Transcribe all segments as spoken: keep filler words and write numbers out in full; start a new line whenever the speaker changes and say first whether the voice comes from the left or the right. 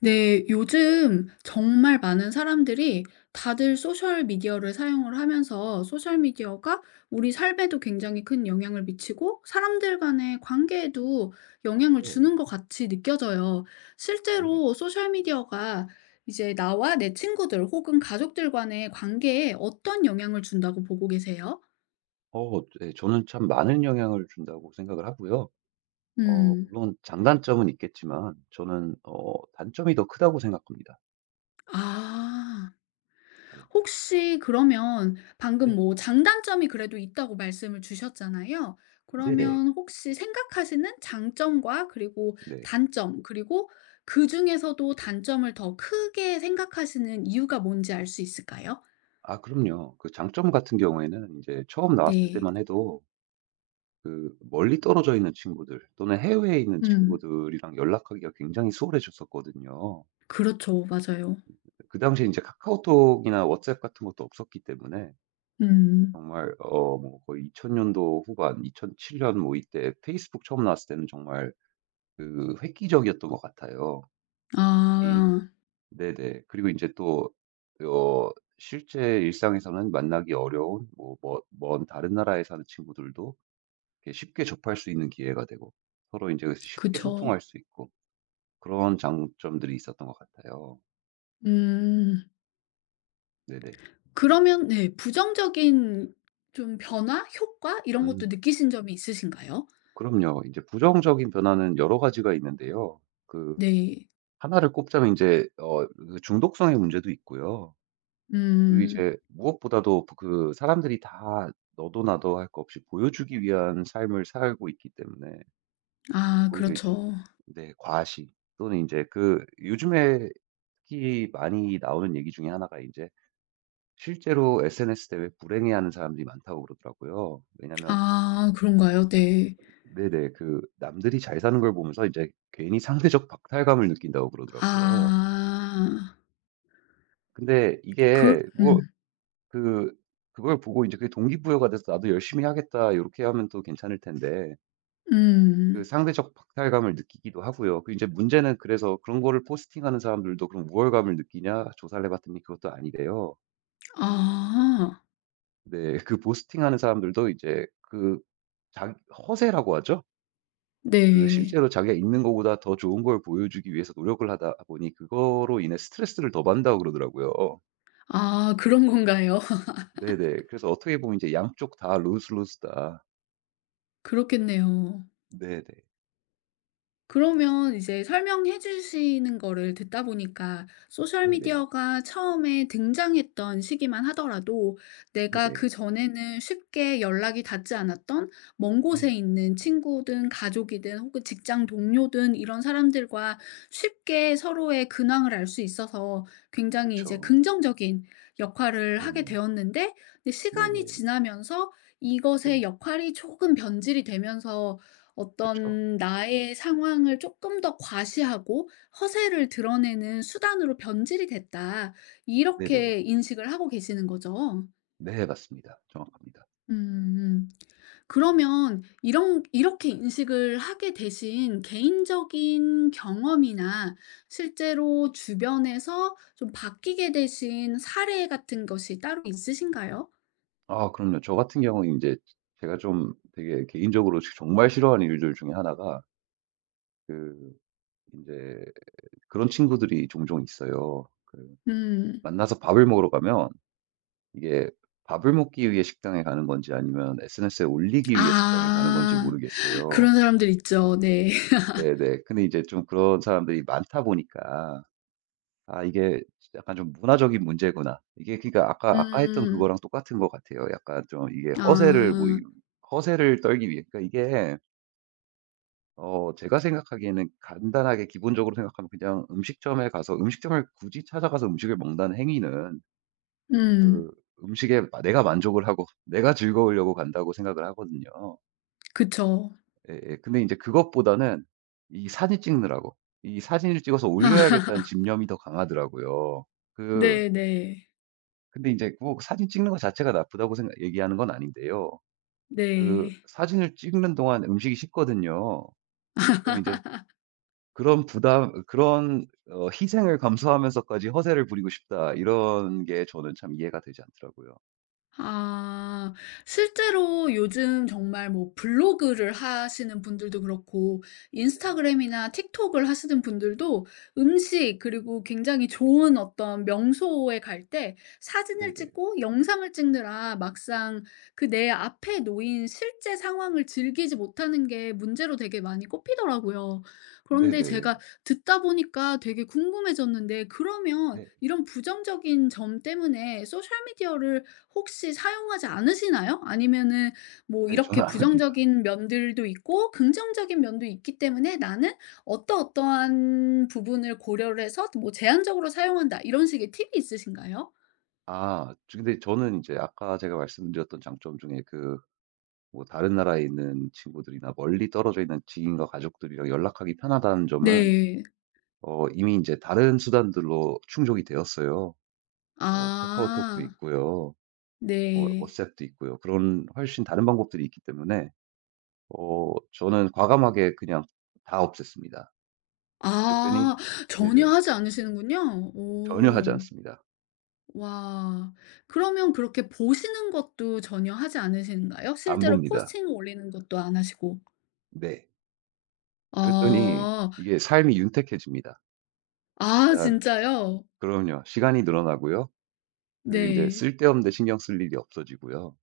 left: 네, 요즘 정말 많은 사람들이 다들 소셜 미디어를 사용을 하면서 소셜 미디어가 우리 삶에도 굉장히 큰 영향을 미치고 사람들 간의 관계에도 영향을
right: 네.
left: 주는 것 같이 느껴져요.
right: 네.
left: 실제로 소셜 미디어가 이제 나와 내 친구들 혹은 가족들 간의 관계에 어떤 영향을 준다고 보고 계세요?
right: 어 네. 저는 참 많은 영향을 준다고 생각을 하고요. 어
left: 음.
right: 물론 장단점은 있겠지만 저는 어 단점이 더 크다고 생각합니다.
left: 아.
right: 네.
left: 혹시 그러면 방금
right: 네.
left: 뭐 장단점이 그래도 있다고 말씀을 주셨잖아요.
right: 네네.
left: 그러면 혹시 생각하시는 장점과 그리고
right: 네.
left: 단점, 그리고 그중에서도 단점을 더 크게 생각하시는 이유가 뭔지 알 수 있을까요?
right: 아 그럼요. 그 장점 같은 경우에는 이제 처음 나왔을
left: 네.
right: 때만 해도 그 멀리 떨어져 있는 친구들 또는 해외에 있는
left: 음.
right: 친구들이랑 연락하기가 굉장히 수월해졌었거든요.
left: 그렇죠. 맞아요.
right: 그 당시에 이제 카카오톡이나 왓츠앱 같은 것도 없었기 때문에
left: 음.
right: 정말 어 뭐 거의 이천 년도 후반 이천칠 년 뭐 이때 페이스북 처음 나왔을 때는 정말 그 획기적이었던 것 같아요. 이
left: 아.
right: 네네. 그리고 인제 또 어 실제 일상에서는 만나기 어려운 뭐 먼 먼 다른 나라에 사는 친구들도 이렇게 쉽게 접할 수 있는 기회가 되고 서로 인제 그 쉽게
left: 그쵸.
right: 소통할 수 있고 그런 장점들이 있었던 것 같아요.
left: 음.
right: 네네.
left: 그러면 네 부정적인 좀 변화, 효과 이런 것도
right: 음.
left: 느끼신 점이 있으신가요?
right: 그럼요. 인제 부정적인 변화는 여러 가지가 있는데요. 그
left: 네.
right: 하나를 꼽자면 인제 어 그 중독성의 문제도 있고요. 그리고
left: 음.
right: 이제 무엇보다도 그 사람들이 다 너도 나도 할 것 없이 보여주기 위한 삶을 살고 있기 때문에
left: 아
right: 오히려 이제
left: 그렇죠.
right: 네 과시 또는 인제 그 요즘에 특히 많이 나오는 얘기 중에 하나가 인제 실제로 에스엔에스 때문에 불행해하는 사람들이 많다고 그러더라고요. 왜냐면
left: 아 그런가요? 네.
right: 네네 그 남들이 잘 사는 걸 보면서 이제 괜히 상대적 박탈감을 느낀다고 그러더라고요.
left: 아.
right: 근데
left: 그
right: 이게 뭐
left: 음.
right: 그 그걸 보고 이제 그게 동기부여가 돼서 '나도 열심히 하겠다 요렇게 하면 또 괜찮을 텐데 그
left: 음.
right: 상대적 박탈감을 느끼기도 하고요. 그 이제 문제는 그래서 그런 거를 포스팅하는 사람들도 그럼 우월감을 느끼냐 조사를 해 봤더니 그것도 아니래요.
left: 아.
right: 네. 그 포스팅하는 사람들도 이제 그 자기 허세라고 하죠? 그
left: 네.
right: 실제로 자기가 있는 거보다 더 좋은 걸 보여주기 위해서 노력을 하다 보니 그거로 인해 스트레스를 더 받는다고 그러더라고요.
left: 아 그런 건가요?
right: 네네. 그래서 어떻게 보면 이제 '양쪽 다 루스루스다
left: 그렇겠네요.
right: 네네.
left: 그러면 이제 설명해 주시는 거를 듣다 보니까 소셜
right: 네네.
left: 미디어가 처음에 등장했던 시기만 하더라도 내가
right: 네네.
left: 그전에는 쉽게 연락이 닿지 않았던 먼 곳에
right: 네.
left: 있는 친구든 가족이든 혹은 직장 동료든 이런 사람들과 쉽게 서로의 근황을 알 수 있어서 굉장히 이제
right: 그쵸.
left: 긍정적인 역할을 하게
right: 그럼요.
left: 되었는데 근데 시간이
right: 네네.
left: 지나면서 이것의
right: 네네.
left: 역할이 조금 변질이 되면서
right: 그쵸,
left: 어떤 나의 상황을 조금 더 과시하고 허세를
right: 그쵸.
left: 드러내는 수단으로 변질이 됐다.
right: 네네.
left: 이렇게 인식을 하고 계시는 거죠.
right: 네 맞습니다. 정확합니다.
left: 음. 그러면 이런 이렇게 인식을 하게 되신 개인적인 경험이나 실제로 주변에서 좀 바뀌게 되신 사례 같은 것이 따로 있으신가요?
right: 아 그럼요. 저 같은 경우는 인제 제가 좀 되게 개인적으로 지 정말 싫어하는 일들 중에 하나가 그 인제 그런 친구들이 종종 있어요. 그
left: 음.
right: 만나서 밥을 먹으러 가면 이게 밥을 먹기 위해 식당에 가는 건지 아니면 에스엔에스에 올리기 위해 식당에 가는 건지
left: 아.
right: 모르겠어요.
left: 그런 사람들 있죠. 네.
right: 네네. 근데 이제 좀 그런 사람들이 많다 보니까 아 이게 약간 좀 문화적인 문제구나. 이게 그러니까 아까 아까 했던
left: 음.
right: 그거랑 똑같은 것 같아요. 약간 좀 이게 허세를 뭐 이
left: 아.
right: 허세를 떨기 위해 그러니까 이게 어 제가 생각하기에는 간단하게 기본적으로 생각하면 그냥 음식점에 가서 음식점을 굳이 찾아가서 음식을 먹는다는 행위는
left: 음.
right: 그 음식에 마 내가 만족을 하고 내가 즐거우려고 간다고 생각을 하거든요.
left: 그쵸.
right: 예예. 근데 이제 그것보다는 이 사진 찍느라고 이 '사진을 찍어서 올려야겠다.'는 집념이 더 강하더라고요. 그
left: 네네.
right: 근데 이제 꼭 사진 찍는 것 자체가 나쁘다고 생각 얘기하는 건 아닌데요.
left: 네.
right: 그
left: 네.
right: 사진을 찍는 동안 음식이 식거든요. 그럼 이제 그런 부담 그런 어 '희생을 감수하면서까지 허세를 부리고 싶다.' 이런 게 저는 참 이해가 되지 않더라고요.
left: 아. 실제로 요즘 정말 뭐 블로그를 하시는 분들도 그렇고
right: 네.
left: 인스타그램이나 틱톡을 하시는 분들도 음식 그리고 굉장히 좋은 어떤 명소에 갈 때 사진을
right: 네네.
left: 찍고 영상을 찍느라 막상 그 내 앞에 놓인 실제 상황을 즐기지 못하는 게 문제로 되게 많이 꼽히더라고요. 그런데
right: 네네.
left: 제가 듣다 보니까 되게 궁금해졌는데 그러면
right: 네.
left: 이런 부정적인 점 때문에 소셜 미디어를 혹시 사용하지 않으시나요? 아니면은 뭐
right: 네
left: 이렇게
right: 저는 안 합니다.
left: 부정적인 면들도 있고 긍정적인 면도 있기 때문에 '나는 어떠어떠한 부분을 고려를 해서 뭐 제한적으로 사용한다.' 이런 식의 팁이 있으신가요?
right: 아 저 근데 저는 이제 아까 제가 말씀드렸던 장점 중에 그 뭐 다른 나라에 있는 친구들이나 멀리 떨어져 있는 지인과 가족들이랑 연락하기 편하다는 점은
left: 네.
right: 어 이미 이제 다른 수단들로 충족이 되었어요. 뭐 카카오톡도
left: 아.
right: 있고요. 뭐
left: 네.
right: 왓츠앱도 있고요. 그런 훨씬 다른 방법들이 있기 때문에 어 저는 과감하게 그냥 다 없앴습니다. 그랬더니
left: 아
right: 네네.
left: 전혀 하지 않으시는군요.
right: 전혀 하지
left: 오.
right: 않습니다.
left: 와. 그러면 그렇게 보시는 것도 전혀 하지 않으시는가요?
right: 안
left: 실제로
right: 봅니다.
left: 포스팅을 올리는 것도 안 하시고.
right: 네. 그랬더니
left: 아.
right: 이게 삶이 윤택해집니다.
left: 아
right: 일단
left: 진짜요?
right: 그럼요. 시간이 늘어나고요. 그리고 이제
left: 네.
right: 쓸데없는데 신경 쓸 일이 없어지고요.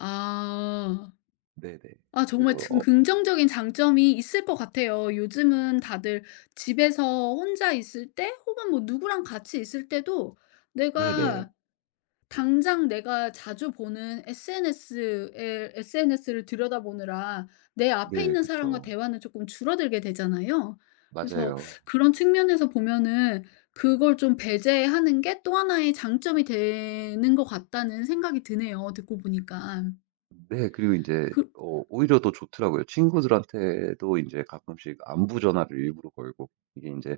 left: 아.
right: 네네.
left: 아
right: 그래서
left: 정말 좀
right: 어
left: 긍정적인 장점이 있을 것 같아요. 요즘은 다들 집에서 혼자 있을 때 혹은 뭐 누구랑 같이 있을 때도
right: 네네.
left: 내가 당장 내가 자주 보는 에스엔에스에 에스엔에스를 들여다보느라 내 앞에
right: 네
left: 있는 사람과
right: 그쵸.
left: 대화는 조금 줄어들게 되잖아요. 그래서
right: 맞아요.
left: 그런 측면에서 보면은 그걸 좀 배제하는 게 또 하나의 장점이 되는 것 같다는 생각이 드네요 듣고 보니까.
right: 네. 그리고 이제
left: 그
right: 어 오히려 더 좋더라고요. 친구들한테도 이제 가끔씩 안부 전화를 일부러 걸고 이게 이제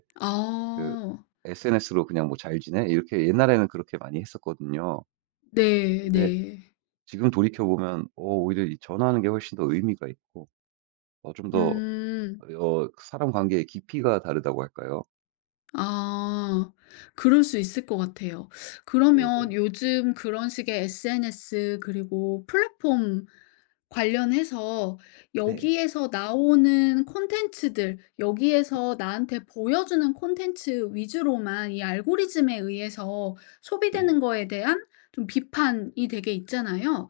right: 그
left: 아.
right: 에스엔에스로 그냥 뭐 "잘 지내?" 이렇게 옛날에는 그렇게 많이 했었거든요.
left: 네
right: 근데
left: 네.
right: 지금 돌이켜 보면 어 오히려 이 전화하는 게 훨씬 더 의미가 있고 어 좀 더
left: 음.
right: 어 사람 관계의 깊이가 다르다고 할까요?
left: 아. 그럴 수 있을 것 같아요.
right: 네네.
left: 그러면
right: 네.
left: 요즘 그런 식의 에스엔에스 그리고 플랫폼 관련해서
right: 네.
left: 여기에서 나오는 콘텐츠들, 여기에서 나한테 보여주는 콘텐츠 위주로만 이 알고리즘에 의해서
right: 네.
left: 소비되는 거에 대한 좀 비판이 되게 있잖아요.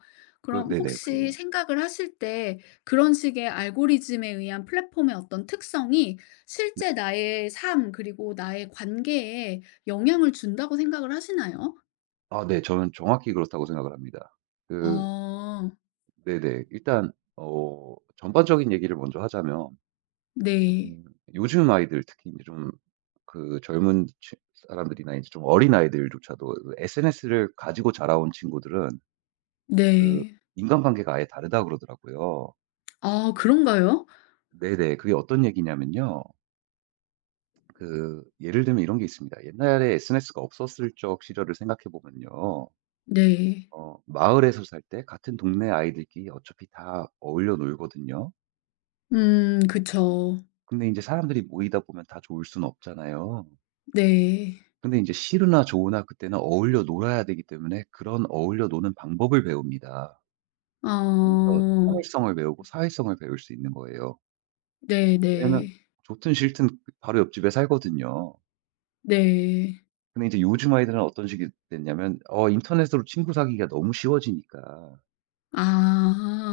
right: 그
left: 그럼
right: 네네.
left: 혹시
right: 그럼요.
left: 생각을 하실 때 그런 식의 알고리즘에 의한 플랫폼의 어떤 특성이 실제 나의 삶, 그리고 나의 관계에
right: 네네.
left: 영향을 준다고 생각을 하시나요?
right: 아 네. 저는 정확히 그렇다고 생각을 합니다. 그
left: 아
right: 네네. 일단 어 전반적인 얘기를 먼저 하자면
left: 네.
right: 음 요즘 아이들 특히 이제 좀 그 젊은 치 사람들이나 이제 좀 어린아이들조차도 그 에스엔에스를 가지고 자라온 친구들은 그
left: 네.
right: 인간관계가 아예 다르다 그러더라고요.
left: 아 그런가요?
right: 네네. 그게 어떤 얘기냐면요. 그 예를 들면 이런 게 있습니다. 옛날에 에스엔에스가 없었을 적 시절을 생각해 보면요.
left: 네.
right: 어 마을에서 살 때 같은 동네 아이들끼리 어차피 다 어울려 놀거든요.
left: 음 그쵸.
right: 근데 이제 사람들이 모이다 보면 다 좋을 수는 없잖아요.
left: 네.
right: 근데 이제 싫으나 좋으나 그때는 어울려 놀아야 되기 때문에 그런 어울려 노는 방법을 배웁니다. 거기서
left: 어.
right: 참을성을 배우고 사회성을 배울 수 있는 거예요.
left: 네네.
right: 왜냐면
left: 네.
right: 좋든 싫든 그 바로 옆집에 살거든요.
left: 네.
right: 근데 이제 요즘 아이들은 어떤 식이 됐냐면 어 인터넷으로 친구 사귀기가 너무 쉬워지니까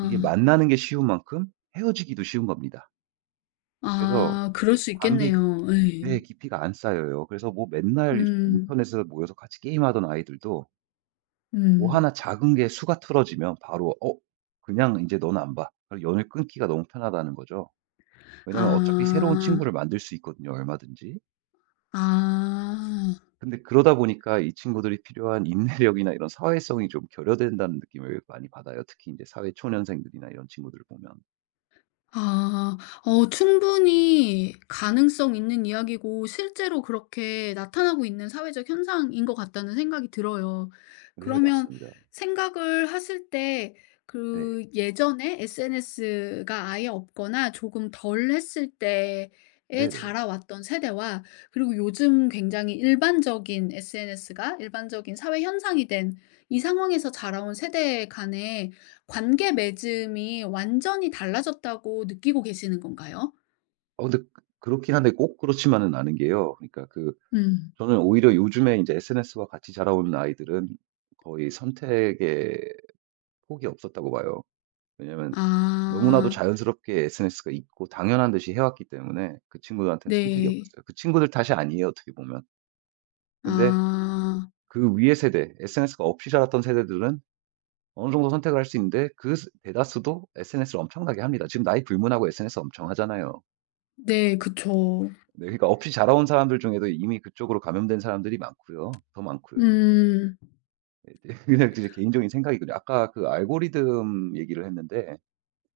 right: 이게 만나는 게 쉬운 만큼 헤어지기도 쉬운 겁니다. 그래서
left: 아 그럴 수
right: 관계
left: 있겠네요. 예.
right: 의 깊이가 안 쌓여요. 그래서 뭐 맨날 이렇게
left: 음.
right: 인터넷에서 모여서 같이 게임하던 아이들도 뭐
left: 음.
right: 하나 작은 게 수가 틀어지면 바로 "어 그냥 인제 너는 안 봐." 그 연을 끊기가 너무 편하다는 거죠. 왜냐면 어차피 새로운
left: 아.
right: 친구를 만들 수 있거든요, 얼마든지.
left: 아.
right: 근데 그러다 보니까 이 친구들이 필요한 인내력이나 이런 사회성이 좀 결여된다는 느낌을 많이 받아요. 특히 인제 사회 초년생들이나 이런 친구들을 보면.
left: 아. 어 충분히 가능성 있는 이야기고 실제로 그렇게 나타나고 있는 사회적 현상인 것 같다는 생각이 들어요.
right: 네
left: 그러면
right: 맞습니다.
left: 생각을 하실 때
right: 네.
left: 그 예전에 에스엔에스가 아예 없거나 조금 덜 했을 때에
right: 네네.
left: 자라왔던 세대와 그리고 요즘 굉장히 일반적인 에스엔에스가 일반적인 사회 현상이 된 이 상황에서 자라온 세대 간에 관계 맺음이 완전히 달라졌다고 느끼고 계시는 건가요?
right: 어 근데 그 그렇긴 한데 꼭 그렇지만은 않은 게요. 그러니까 그
left: 음.
right: 저는 오히려 요즘에 인제 에스엔에스와 같이 자라오는 아이들은 거의 선택의 폭이 없었다고 봐요. 왜냐면 너무나도
left: 아
right: 자연스럽게 에스엔에스가 있고 당연한 듯이 해왔기 때문에 그 친구들한테는 선택이
left: 네.
right: 없었어요. 그 친구들 탓이 아니에요, 어떻게 보면.
left: 아
right: 근데 그 위의 세대, 에스엔에스가 없이 자랐던 세대들은 어느 정도 선택을 할 수 있는데 그 스- 대다수도 에스엔에스를 엄청나게 합니다. 지금 나이 불문하고 에스엔에스 엄청 하잖아요.
left: 네 그쵸.
right: 네, 그러니까 없이 자라온 사람들 중에도 이미 그쪽으로 감염된 사람들이 많고요. 더 많고요.
left: 음.
right: 네, 네. 그냥 이제 개인적인 생각이거든요. 아까 그 알고리즘 얘기를 했는데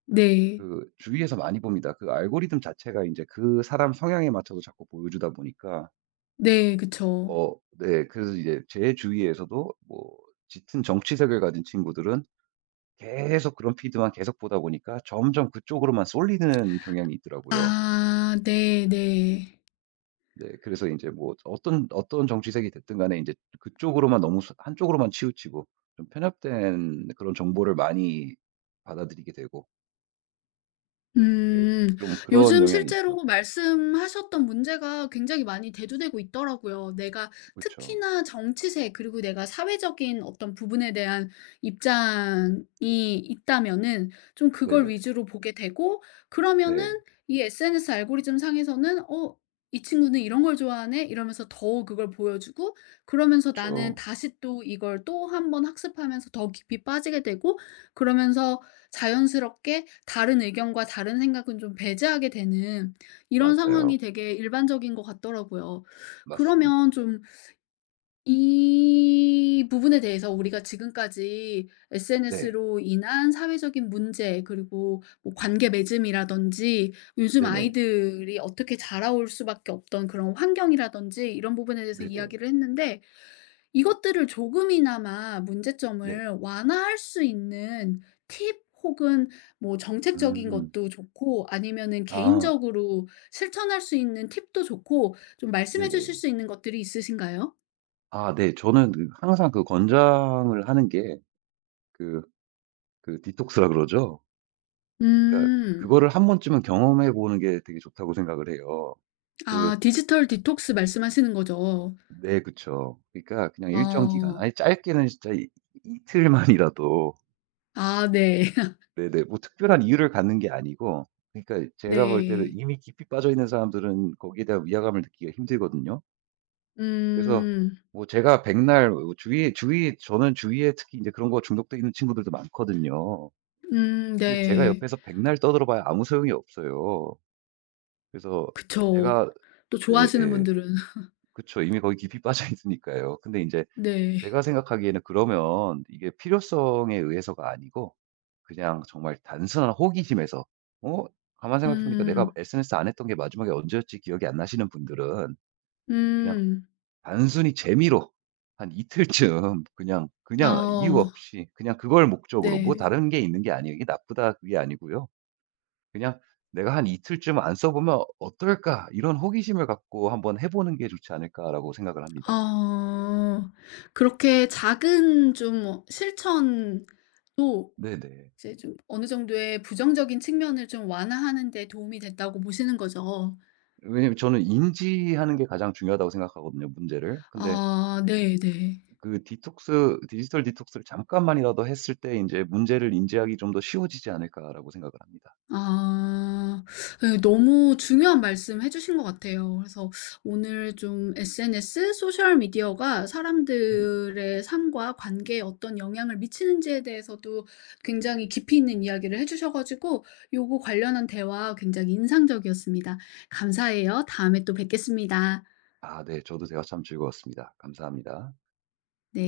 left: 네.
right: 그 주위에서 많이 봅니다. 그 알고리즘 자체가 이제 그 사람 성향에 맞춰서 자꾸 보여주다 보니까
left: 네 그쵸.
right: 어 네 그래서 이제 제 주위에서도 뭐 짙은 정치색을 가진 친구들은 계속 그런 피드만 계속 보다 보니까 점점 그쪽으로만 쏠리는 경향이 있더라고요.
left: 아 네네.
right: 네 그래서 이제 뭐 어떤 어떤 정치색이 됐든 간에 이제 그쪽으로만 너무 쏠 한쪽으로만 치우치고 좀 편협된 그런 정보를 많이 받아들이게 되고 예
left: 음.
right: 좀 그런
left: 요즘
right: 영향이
left: 실제로
right: 있더라고요.
left: 말씀하셨던 문제가 굉장히 많이 대두되고 있더라고요. 내가
right: 그죠
left: 특히나 정치세 그리고 내가 사회적인 어떤 부분에 대한 입장이 있다면은 좀 그걸
right: 네네.
left: 위주로 보게 되고 그러면은
right: 네.
left: 이 에스엔에스 알고리즘 상에서는 '어 이 친구는 이런 걸 좋아하네.' 이러면서 더 그걸 보여주고 그러면서
right: 그
left: 나는
right: 죠
left: 다시 또 이걸 또 한번 학습하면서 더 깊이 빠지게 되고 그러면서 자연스럽게 다른 의견과 다른 생각은 좀 배제하게 되는 이런 상황이
right: 맞아요.
left: 되게 일반적인 것 같더라고요.
right: 맞습니다.
left: 그러면 좀 이 부분에 대해서 우리가 지금까지
right: 네.
left: 에스엔에스로 인한 사회적인 문제 그리고 뭐 관계 맺음이라든지 요즘
right: 네네.
left: 아이들이 어떻게 자라올 수밖에 없던 그런 환경이라든지 이런 부분에 대해서
right: 네네.
left: 이야기를 했는데 이것들을 조금이나마
right: 네.
left: 문제점을 완화할 수 있는 팁 혹은 뭐 정책적인
right: 음.
left: 것도 좋고 아니면은
right: 아
left: 개인적으로 실천할 수 있는 팁도 좋고 좀 말씀해 주실
right: 네네.
left: 수 있는 것들이 있으신가요?
right: 아 네. 저는 그 항상 그 권장을 하는 게 그 그 디톡스라 그러죠. 그러니까
left: 음.
right: 그거를 한 번쯤은 경험해 보는 게 되게 좋다고 생각을 해요. 그
left: 아 디지털 디톡스 말씀하시는 거죠?
right: 네 그쵸. 그러니까 그냥 일정 기간
left: 어.
right: 아예 짧게는 진짜 이 이틀만이라도
left: 아 네.
right: 네네 뭐 특별한 이유를 갖는 게 아니고 그러니까 제가 볼 때는
left: 네.
right: 이미 깊이 빠져 있는 사람들은 거기에 대한 위화감을 느끼기가 힘들거든요. 그래서
left: 음.
right: 뭐 제가 백날 어 주위 주위 저는 주위에 특히 이제 그런 거 중독돼 있는 친구들도 많거든요.
left: 음
right: 근데 제가
left: 네.
right: 옆에서 백날 떠들어 봐야 아무 소용이 없어요. 그래서
left: 그쵸.
right: 제가
left: 또 좋아하시는
right: 예예.
left: 분들은
right: 그쵸. 이미 거기 깊이 빠져 있으니까요. 근데 인제
left: 네.
right: 제가 생각하기에는 그러면 이게 필요성에 의해서가 아니고 그냥 정말 단순한 호기심에서 어 가만 생각해 보니까 내가
left: 음.
right: 에스엔에스 안 했던 게 마지막에 언제였지 기억이 안 나시는 분들은 그냥
left: 음.
right: 단순히 재미로 한 이틀쯤 그냥, 그냥 이유
left: 어
right: 없이 그냥 그걸 목적으로 뭐
left: 네.
right: 다른 게 있는 게 아니에요. 이게 나쁘다 그게 아니고요. 그냥 '내가 한 이틀쯤 안 써 보면 어떨까?' 이런 호기심을 갖고 한번 해 보는 게 좋지 않을까라고 생각을 합니다.
left: 어. 그렇게 작은 좀 어, 실천도
right: 네네.
left: 이제 좀 어느 정도의 부정적인 측면을 좀 완화하는 데 도움이 됐다고 보시는 거죠?
right: 왜냐면 저는 인지하는 게 가장 중요하다고 생각하거든요, 문제를. 근데
left: 아 네네.
right: 그 디톡스 디지털 디톡스를 잠깐만이라도 했을 때 인제 '문제를 인지하기 좀 더 쉬워지지 않을까.'라고 생각을 합니다.
left: 아. 네, 너무 중요한 말씀 해 주신 것 같아요. 그래서 오늘 좀 에스엔에스 소셜 미디어가
right: 네네.
left: 사람들의 삶과 관계에 어떤 영향을 미치는지에 대해서도 굉장히 깊이 있는 이야기를 해 주셔 가지고 요거 관련한 대화 굉장히 인상적이었습니다. 감사해요. 다음에 또 뵙겠습니다.
right: 아 네. 저도 대화 참 즐거웠습니다. 감사합니다.
left: 네.